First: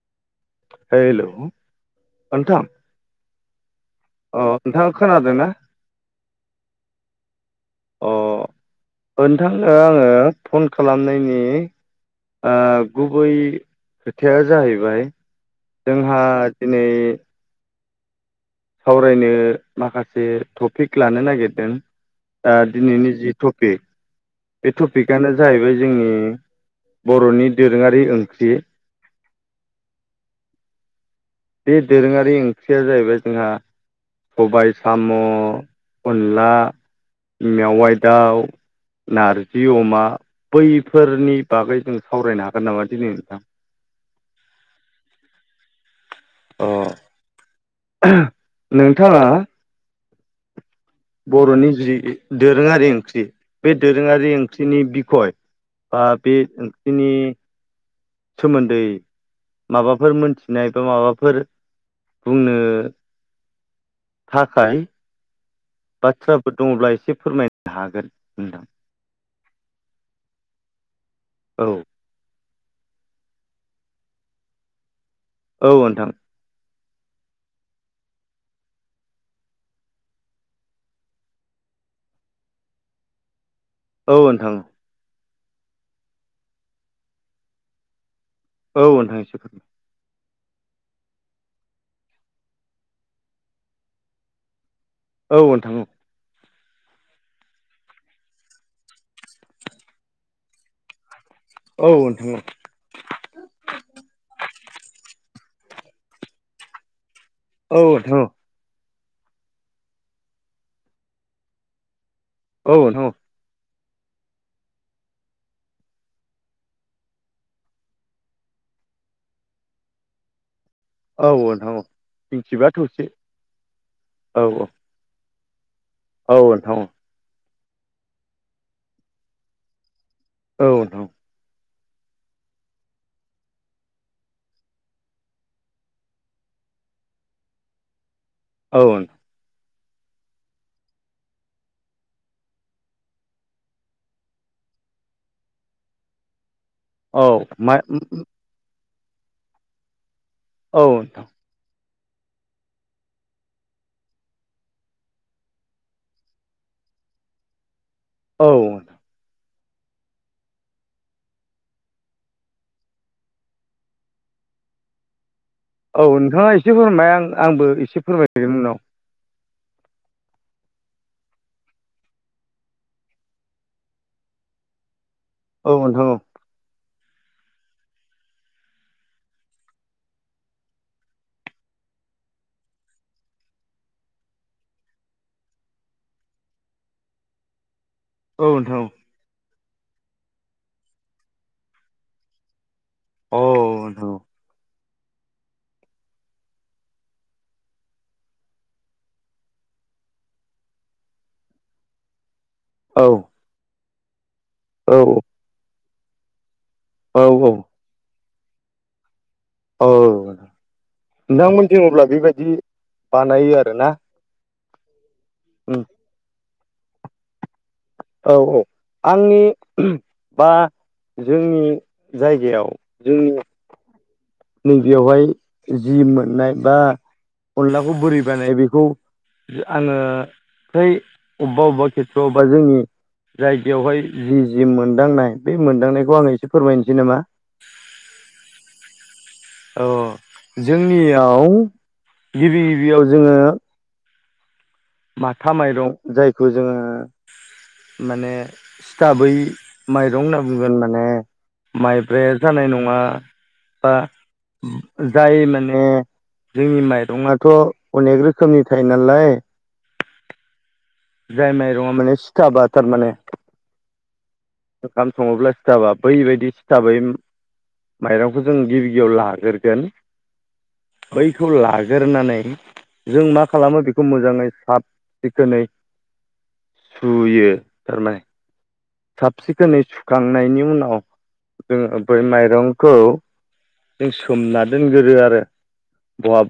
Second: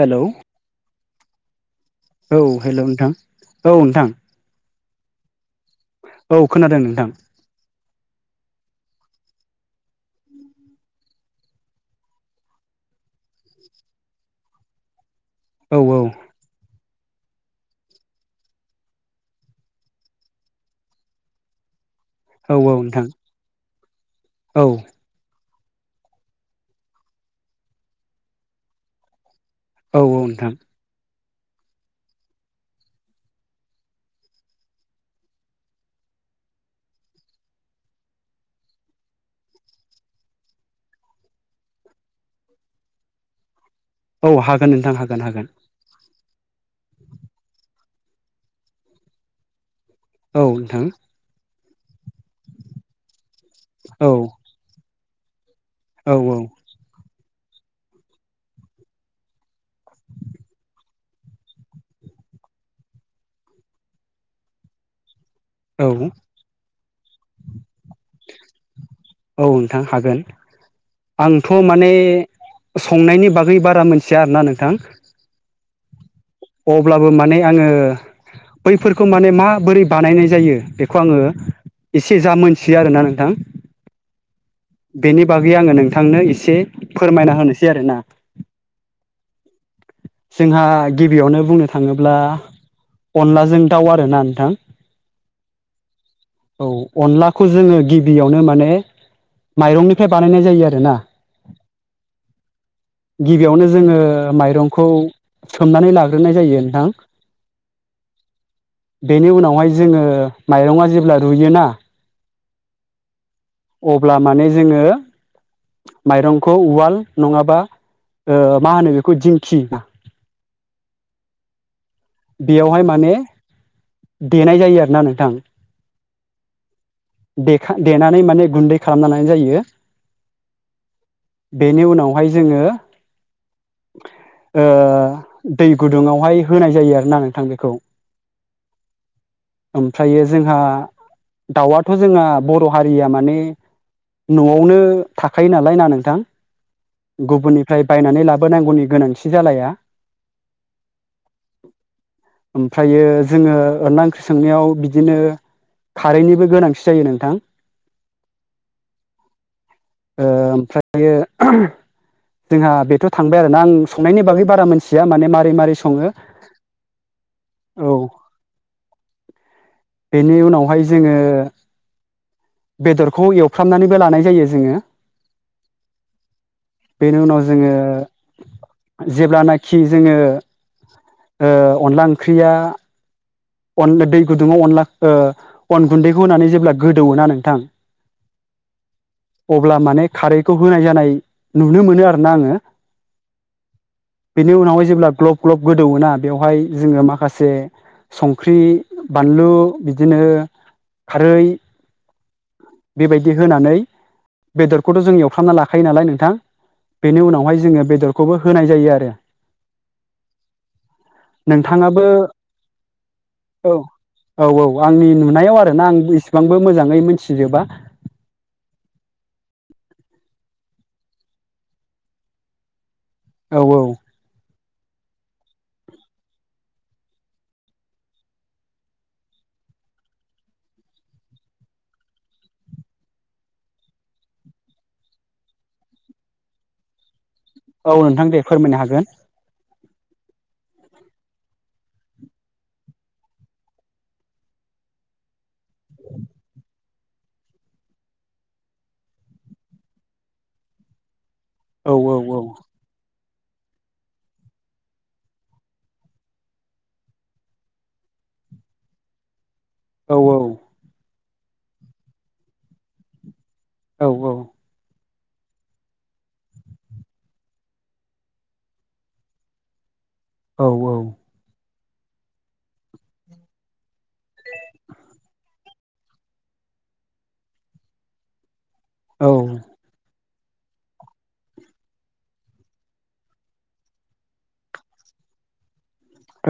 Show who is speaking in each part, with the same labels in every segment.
Speaker 1: Hello.
Speaker 2: Hello
Speaker 1: औ
Speaker 2: नोंथां
Speaker 1: hello नोंथां औ नोंथां।
Speaker 2: अ नोंथाङा खोनादोंना।
Speaker 1: औ खोनादों नोंथां।
Speaker 2: अ नोंथांनो आङो फन खालामनायनि गुबै खोथाया जाहैबाय।
Speaker 1: औ औ
Speaker 2: जोंहा दिनै सावरायनो माखासे टपिक लानो नागिरदों दा
Speaker 1: औ औ नोंथां
Speaker 2: दिनैनि जि टपिक
Speaker 1: औ
Speaker 2: बे टपिकआनो जाहैबाय जोंनि बर'नि दोरोङारि ओंख्रि
Speaker 1: औ औ नोंथां
Speaker 2: बे दोरोङारि ओंख्रिया जाहैबाय जोंहा सबाय साम' अनला मेवाय दाउ नारजि अमा बैफोरनि बागै जों सावरायनो हागोन नामा दिनै नोंथां
Speaker 1: औ हागोन नोंथां हागोन हागोन
Speaker 2: अह नोंथाङा
Speaker 1: औ नोंथां
Speaker 2: बर'नि जि दोरोङारि ओंख्रि बे
Speaker 1: औ
Speaker 2: दोरोङारि ओंख्रिनि बिखय बा बे
Speaker 1: औ
Speaker 2: ओंख्रिनि सोमोन्दै माबाफोर मोनथिनाय बा माबाफोर बुंनो थाखाय
Speaker 1: औ
Speaker 2: बाथ्राफोर दङब्ला एसे फोरमायनो हागोन नोंथां
Speaker 1: बुं नोंथां हागोन आंथ'
Speaker 2: औ
Speaker 1: माने संनायनि बागै बारा मोनथिया आरोना नोंथां
Speaker 2: औ नोंथां
Speaker 1: अब्लाबो माने आङो बैफोरखौ माने माबोरै बानायनाय जायो बेखौ आङो एसे जा मोनथियो आरोना नोंथां
Speaker 2: औ नोंथां
Speaker 1: बेनि बागै आङो नोंथांनो एसे फोरमायना होनोसै आरोना
Speaker 2: औ नोंथां एसे फोर
Speaker 1: जोंहा गिबियावनो बुंनो थाङोब्ला अनलाजों दाउ आरोना नोंथां
Speaker 2: औ नोंथां
Speaker 1: औ अनलाखौ जोङो गिबियावनो माने माइरंनिफ्राय बानायनाय जायो आरोना
Speaker 2: औ नोंथां
Speaker 1: गिबियावनो जोङो माइरं सोमनानै लाग्रोनाय जायो नोंथां
Speaker 2: औथ'
Speaker 1: बेनि उनावहाय जोङो माइरंआ जेब्ला रुयोना
Speaker 2: औ
Speaker 1: अब्ला माने जोङो माइरंखौ उवाल नङाबा मा होनो बेखौ दिंखि ना
Speaker 2: औ [unintelligible] मिथिबा
Speaker 1: बेयावहाय
Speaker 2: थौसे
Speaker 1: माने
Speaker 2: औ
Speaker 1: देनाय जायो आरोना नोंथां
Speaker 2: औ थां औ
Speaker 1: देखां देनानै माने गुन्दै खालाम लानाय जायो
Speaker 2: औ [unintelligible]
Speaker 1: बेनि उनावहाय जोङो ओ दै गुदुङावहाय होनाय जायो आरोना नोंथां बेखौ
Speaker 2: औ
Speaker 1: ओमफ्रायो जोंहा दाउआथ' जोंहा बर' हारिया माने न'आवनो थाखायो नालाय ना नोंथां
Speaker 2: औ मा
Speaker 1: गुबुननिफ्राय बायनानै लाबोनांगौनि गोनांथि जालाया
Speaker 2: औ नोंथां
Speaker 1: ओमफ्रायो जोङो अनला ओंख्रि संनायाव बिदिनो कारैनिबो गोनांथि जायो नोंथां
Speaker 2: औ।
Speaker 1: ओमफ्रायो। जोंहा बेथ' थांबाय आरोना आं संनायनि बागै बारा मोनथिया माने मारै-मारै सङो।
Speaker 2: मायआं आंबो
Speaker 1: औ
Speaker 2: एसे फोरमायहदों उनाव।
Speaker 1: बेनि उनावहाय जोङो। बेदरखौ एवफ्रामनानैबो लानाय जायो जोङो।
Speaker 2: औ ओन्थां औ।
Speaker 1: बेनि उनाव जोङो जेब्लानाखि जोङो। ओ अनला ओंख्रिया। अन दै गुदुङाव अनला ओ अन गुन्दैखौ होनानै जेब्ला गोदौवो ना नोंथां।
Speaker 2: औ नोंथां औ।
Speaker 1: अब्ला माने खारैखौ होनाय जानाय नुनो मोनो आरो ना आङो।
Speaker 2: औ ओनथां औ।
Speaker 1: बेनि उनावहाय जेब्ला ग्लब-ग्लब गोदौवोना बेवहाय जोङो माखासे। संख्रि बानलु बिदिनो खारै।
Speaker 2: औ
Speaker 1: बेबायदि होनानै। बेदरखौथ' जों एवफ्रामना लाखायो नालाय नोंथां बेनि
Speaker 2: औ औ
Speaker 1: उनावहाय जोङो बेदर। खौबो होनाय जायो आरो।
Speaker 2: औ नोंथांमोनथि
Speaker 1: नोंथाङाबो
Speaker 2: अब्ला बेबायदि बानायो आरोना।
Speaker 1: औ-औ आंनि नुनायाव
Speaker 2: उम
Speaker 1: आरोना आं इसेबांबो मोजाङै मिथिजोबा
Speaker 2: औ-औ आंनि बा जोंनि जायगायाव। जोंनि
Speaker 1: औ औ
Speaker 2: नैबेयावहाय जि मोननाय बा अनलाखौ बोरै बानायो बेखौ। आङो फ्राय अबेबा अबेबा खेथ्रआवबा जोंनि। जायगायावहाय जि-जि मोनदांनाय बे मोनदांनायखौ आङो एसे फोरमायनोसै नामा।
Speaker 1: औ नोंथां दे फोरमायनो हागोन।
Speaker 2: औ जोंनियाव गिबि गिबियाव जोङो। माथा माइरं जायखौ जोङो। माने सिथाबै माइरं होनना बुंगोन माने।
Speaker 1: औ औ
Speaker 2: माइब्राया
Speaker 1: औ
Speaker 2: जानाय नङा बा जाय माने जोंनि माइरङआथ' अनेक रोखोमनि थायो नालाय।
Speaker 1: औ औ
Speaker 2: जाय माइरङा माने सिथाबा थारमाने
Speaker 1: औ औ।
Speaker 2: ओंखाम सङोब्ला सिथाबा बैबायदि सिथाबै। माइरंखौ जों गिबि गिबियाव लागोरगोन।
Speaker 1: औ
Speaker 2: बैखौ लागोरनानै जों मा खालामो बे खौ मोजाङै साब सिखोनै सुयो थारमाने
Speaker 1: औ
Speaker 2: साब सिखोनै सु खांनायनि उनाव जोङो बै माइरंखौ। जों सोमना दोनगोरो आरो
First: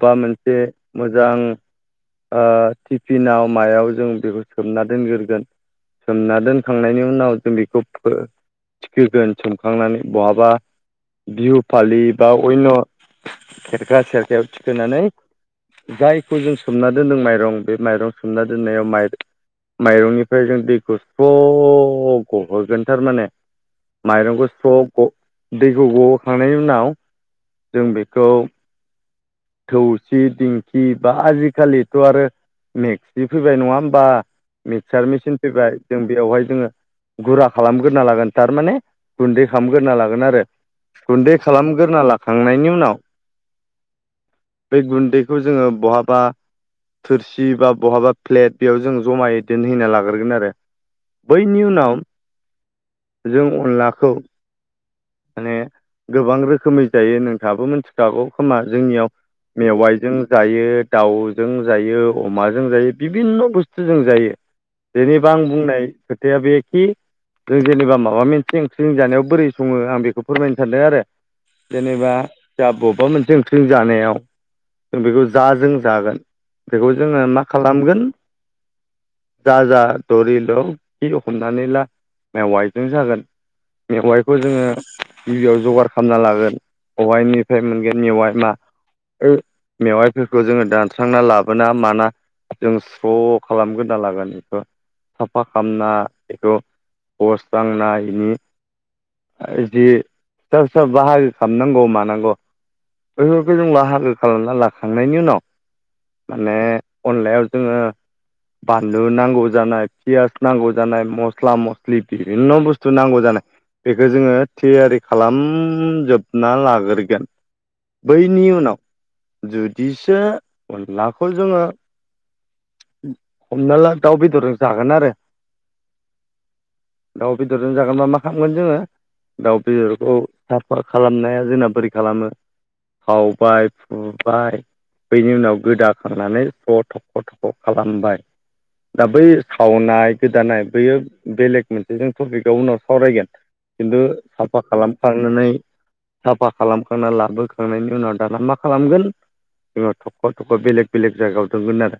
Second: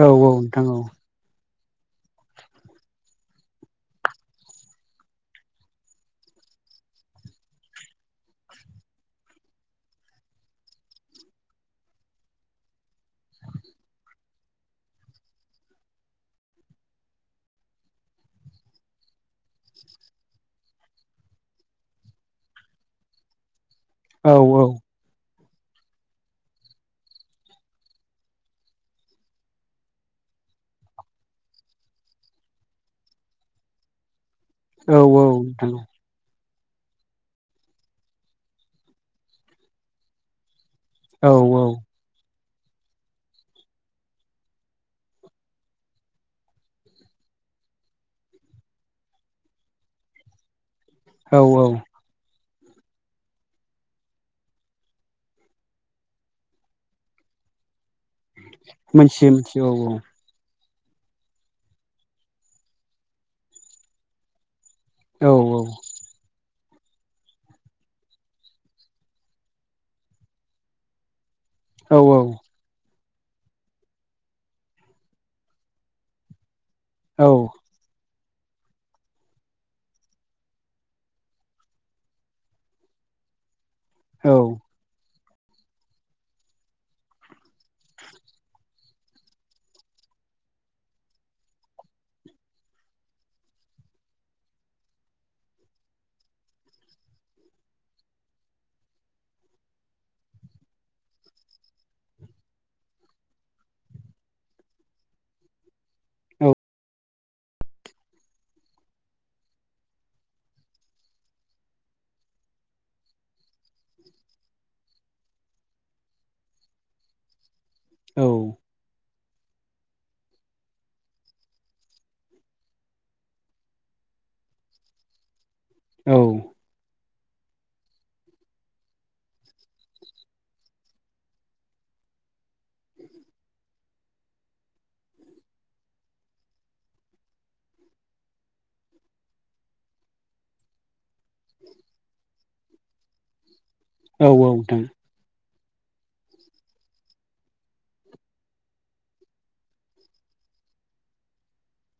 Speaker 1: औ
Speaker 2: मोनसे
Speaker 1: नोंथां
Speaker 2: मोजां। ओ टिफिनाव मायाव जों बेखौ सोमना दोनगोरगोन। सोमना दोनखांनायनि उनाव जों बेखौ फो थिखोगोन सोमखांनानै बहाबा। बिहु फालि बा अन्य' खेरखा सेरखायाव थिखोनानै। जायखौ जों सोमना दोनदों माइरं बे माइरं सोमना दोननायाव माइ माइरंनिफ्राय जों दैखौ स्रब गहोगोन थारमाने
Speaker 1: औ
Speaker 2: माइरंखौ स्रब ग दैखौ गहोखांनायनि उनाव जों बेखौ। थौसि दिंखि बा आजिखालिथ' आरो। मेक्सि फैबाय नङा होमबा
Speaker 1: औ
Speaker 2: मिक्सार मेसिन
Speaker 1: नोंथां
Speaker 2: फैबाय जों बेवहाय जोङो गुरा खालामग्रोना लागोन थारमाने गुन्दै खालामग्रोना लागोन आरो।
Speaker 1: औ
Speaker 2: गुन्दै खालामग्रोना लाखांनायनि उनाव बे गुन्दैखौ जोङो बहाबा थोरसि बा बहाबा प्लेट बेयाव जों जमायदेनहना लाग्रोगोन आरो
Speaker 1: औ
Speaker 2: बैनि उनाव जों अनलाखौ माने गोबां रोखोमै जायो नोंथाङाबो मोनथि फि जागौ खोमा जोंनियाव
Speaker 1: मोनथियो मिथियो औ
Speaker 2: मेवाइजों जायो। दाउजों जायो अमाजों जायो बिभिन्न' बुस्थुजों जायो।
Speaker 1: औ
Speaker 2: जेनेबा आं बुंनाय खोथाया बेखि जों जेनेबा माबा मोनसे ओंख्रि जानायाव बोरै सङो आं बेखौ फोरमायनो सानदों आरो।
Speaker 1: औ
Speaker 2: जेनेबा जा माबा मोनसे ओंख्रि जानायाव जों बेखौ जाजों जागोन बेखौ
Speaker 1: औ
Speaker 2: जोङो मा खालामगोन जा जा दरि दं थि हमनानै ला मेवाइजों जागोन
Speaker 1: औ
Speaker 2: मेवाइखौ
Speaker 1: नोंथां
Speaker 2: जोङो गिबियाव जगार खालामना लागोन बेहायनिफ्राय मोनगोननिहाय मा ओ मेवाइफोरखौ जोङो दानस्रांना लाबोना माना जों स्र' खालामग्रोना लागोन बेखौ साफा खालामना बेखौ पस् दांनानायनि जि फिसा- फिसा बाहागो खालामनांगौ मानांगौ बेफोरखौ जों बाहागो खालामना लाखांनायनि उनाव माने अनलायाव जोङो बानलु नांगौ जानाय पियास नांगौ जानाय मस्ला म स्लि बिन' बुस्थु नांगौ जानाय बेखौ जोङो थियारि खालामजोबना लाग्रोगोन बैनि उनाव जुदिसो अनलाखौ जोङो हमना ला दाउ बेदर जागोन आरो
Speaker 1: औ
Speaker 2: दाउ बेदरजों जागोनबा मा खालामगोन जोङो दाउ बेदरखौ साफा खालामनाया जोंना बोरै खालामो सावबाय फुबाय बेनि उनाव गोदाखांनानै ज' थख' थख' खालामबाय दा बै सावनाय गोदानाय बैयो बेलेग मोनसे जों टपिकआव उनाव सावरायगोन खिन्थु
Speaker 1: औ औ नोंथां औ
Speaker 2: साफा
Speaker 1: औ
Speaker 2: खालामखनानै साफा खालामखांना लाबोखांनायनि उनाव दाना मा खालामगोन जोङो थख-' थख' बेलेग -बेलेग जायगायाव दगोन आरो।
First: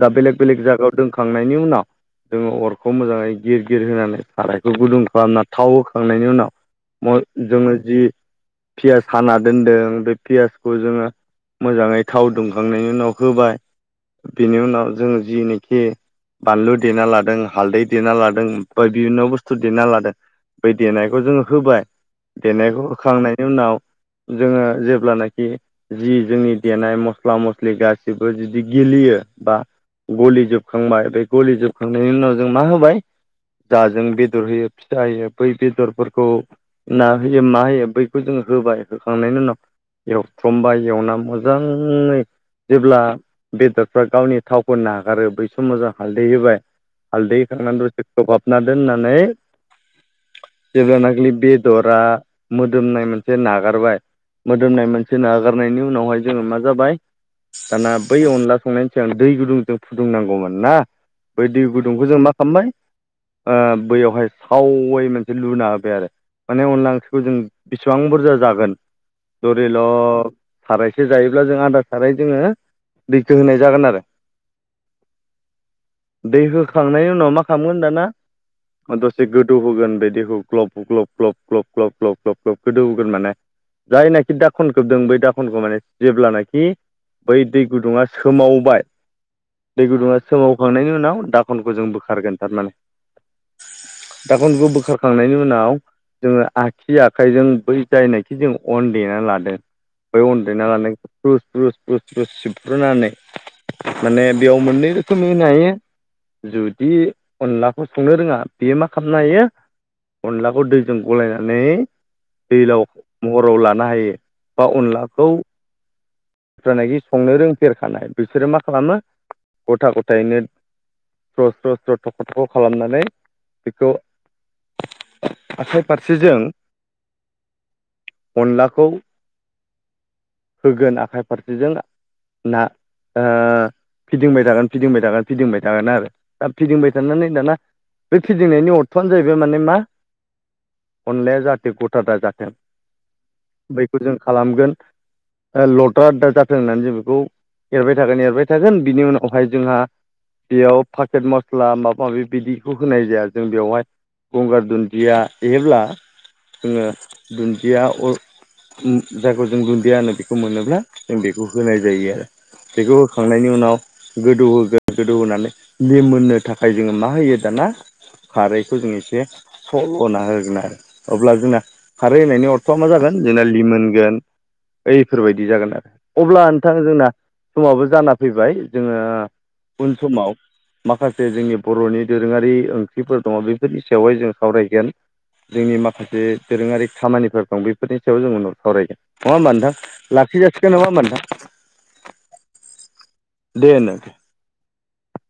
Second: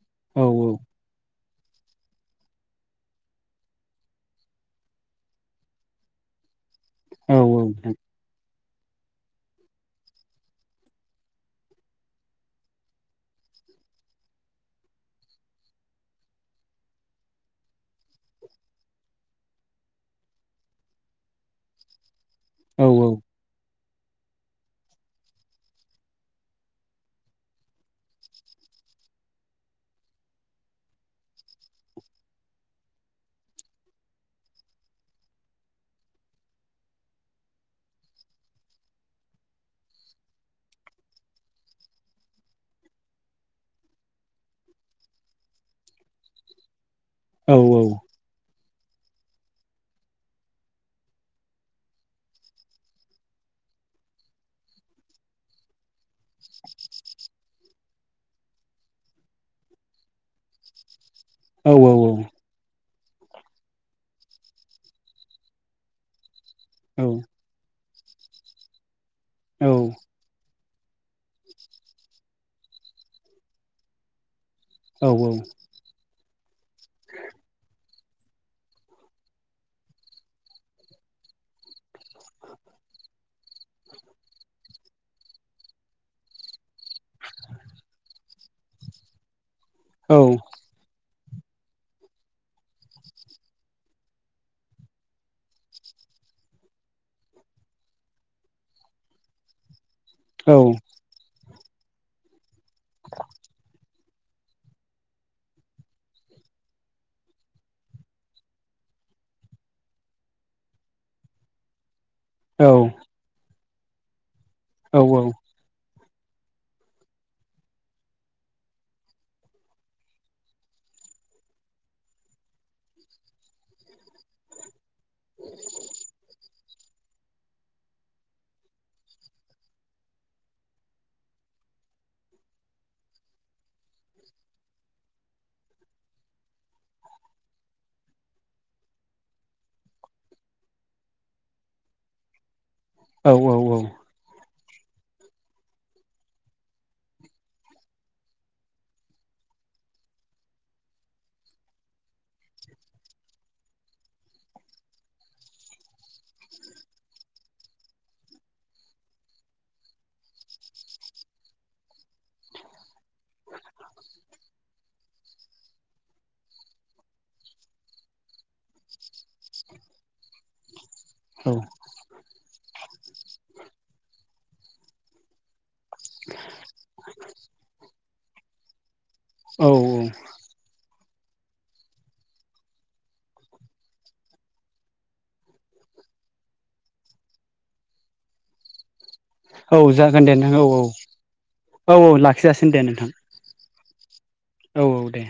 Speaker 2: दा बेलेग-
Speaker 1: औ
Speaker 2: बेलेग
Speaker 1: औ
Speaker 2: जायगायाव दोनखांनायनि उनाव जोङो अरखौ मोजाङै गिर- गिर होनानै सारायखौ गुदुं खालामना थाव होखांनायनि उनाव जोङो जि पियास खाना दोन्दों बे पियासखौ जोङो मोजाङै थाव दुंखांनायनि उनाव होबाय बेनि उनाव जों जिनोखि बानलु देना लादों हालदै देना लादों जों फ्राय बिभन्न' बुस्थु देना लादों बै देनायखौ जोङो होबाय देनायखौ होखांनायनि उनाव जोङो जेब्लानाखि जि जोंनि देनाय मस्ला मस्लि गासिबो जुदि गिलि बा गलि जोबखांबाय बे गलि जोबखांनायनि उनाव जों मा होबाय जाजों बेदर होयो फिसा होयो बै बेदरफोरखौ ना होयो मा होयो बैखौ जों होबाय होखांनायनि उनाव एवथ्रमबाय एवना मोजाङै जेब्ला बेदरफ्रा गावनि थावखौ नागारो बै समाव जों हालदै होबाय हालदै होखांना दसे खोबहाबना दोननानै जेब्लानाखिलि बेदरा मोदोमनाय मोनसे नागारबाय मोदोमनाय मोनसे नागारनायनि उनावहाय जोङो मा जाबाय दाना बै अनला संनायनि सिगां दै गुदुंजों फुदुंनांगौमोन ना बै दै गुदुंखौ जों मा खालामबाय ओ बैयावहाय सावै मोनसे लुना होबाय आरो माने अनला ओंख्रिखौ जों बेसेबां बुरजा जागोन दरिल'ग सारायसे जायोब्ला जों आदार साराय जोङो दैखो होनाय जागोन आरो
Speaker 1: औ
Speaker 2: दै होखांनायनि उनाव मा खालामगोन दाना दसे गोदौ होगोन बेदैखौ ग्लब- ग्लब- ग्लब ग्लब- ग्लब- ग्लब -ग्लब -ग्लब गोदौ होगोन माने जायनाखि दाखनखौ दं बै दाखनखौ माने जेब्लानाखि बै दै गुदुङा सोमावबाय दै गुदुङा सोमावखांनायनि उनाव दाखनखौ जों बोखारगोन थारमाने। दाखोनखौ बोखारखांनायनि उनाव जोङो आगसि आखाइजों बै जायनाखि जों अन देना लादों बे अन देना लानायखौ फ्रु फ्रु फ्रु सेफ्रुनानै माने बेयाव मोननै रोखोमनि होनो हायो जुदि अनला संनो रोङा बेयो मा खालामनो हायो अनलाखौ दैजों गलायनानै दैलाव महराव लानो हायो बा अनलाखौ होनायनि संनो रोंफेरखानाय बिसोरो मा खालामो गथा गथायैनो स्र' स्र' स्र' थ खालामनानै बेखौ आसखाइ फारसेजों अनलाखौ होगोन आखाइ फारसेजों ना ओ फिदिंबाय थागोन फिदिंबाय थागोन फिदिंबाय थागोन आरो दा फिदिंबाय थानानै दाना बे फिदिंनायनि अर्थ'आनो जाहैबाय माने मा अनलाया जाहाथे गथादा जाथों बैखौ जों खालामगोन लद्रा दा जाथों होननानै जों बेखौ एरबाय थागोन एरबाय थागोन बिनि उनावहाय जोंहा बेयाव पाकेट मस्ला मा बा बिदिखौ होनाय जाया जों बेवहाय गंगार दुन्दिया एब्ला जोङो दुन्दिया अर उ जायखौ जों दुन्दिया होनो बेखौ मोनोब्ला जों बेखौ होनाय जायो आरो बेखौ होखांनायनि उनाव गोदौ होगोन गोदौ होनानै बे मोननो थाखाय ओमफ्राय जोङो मा होयो दाना खारैखौ जों एसे स'लुना होगोन आरो अब्ला जोंना खारै होनायनि अर्थ'आ मा जागोन जोंना लिमोनगोन ओयफोरबायदि जागोन आरो अब्ला नोंथां जोंना समाबो जाना फैबाय जोङो उन समाव माखासे जे जोंनि बर'नि दोरोङारि ओंख्रिफोर दङ बेफोरनि सायावहाय जों सावरायगोन जोंनि माखासे दोरोङारि खामानिफोर दं बेफोरनि सायाव जों उनाव सावरायगोन नङा होमबा नोंथां लाखि जासिगोन नंङा होमबा नोंथां
Speaker 1: औ-औ लाखिजासिनो दे नोंथां
Speaker 2: दे नोंथां
Speaker 1: औ-औ दे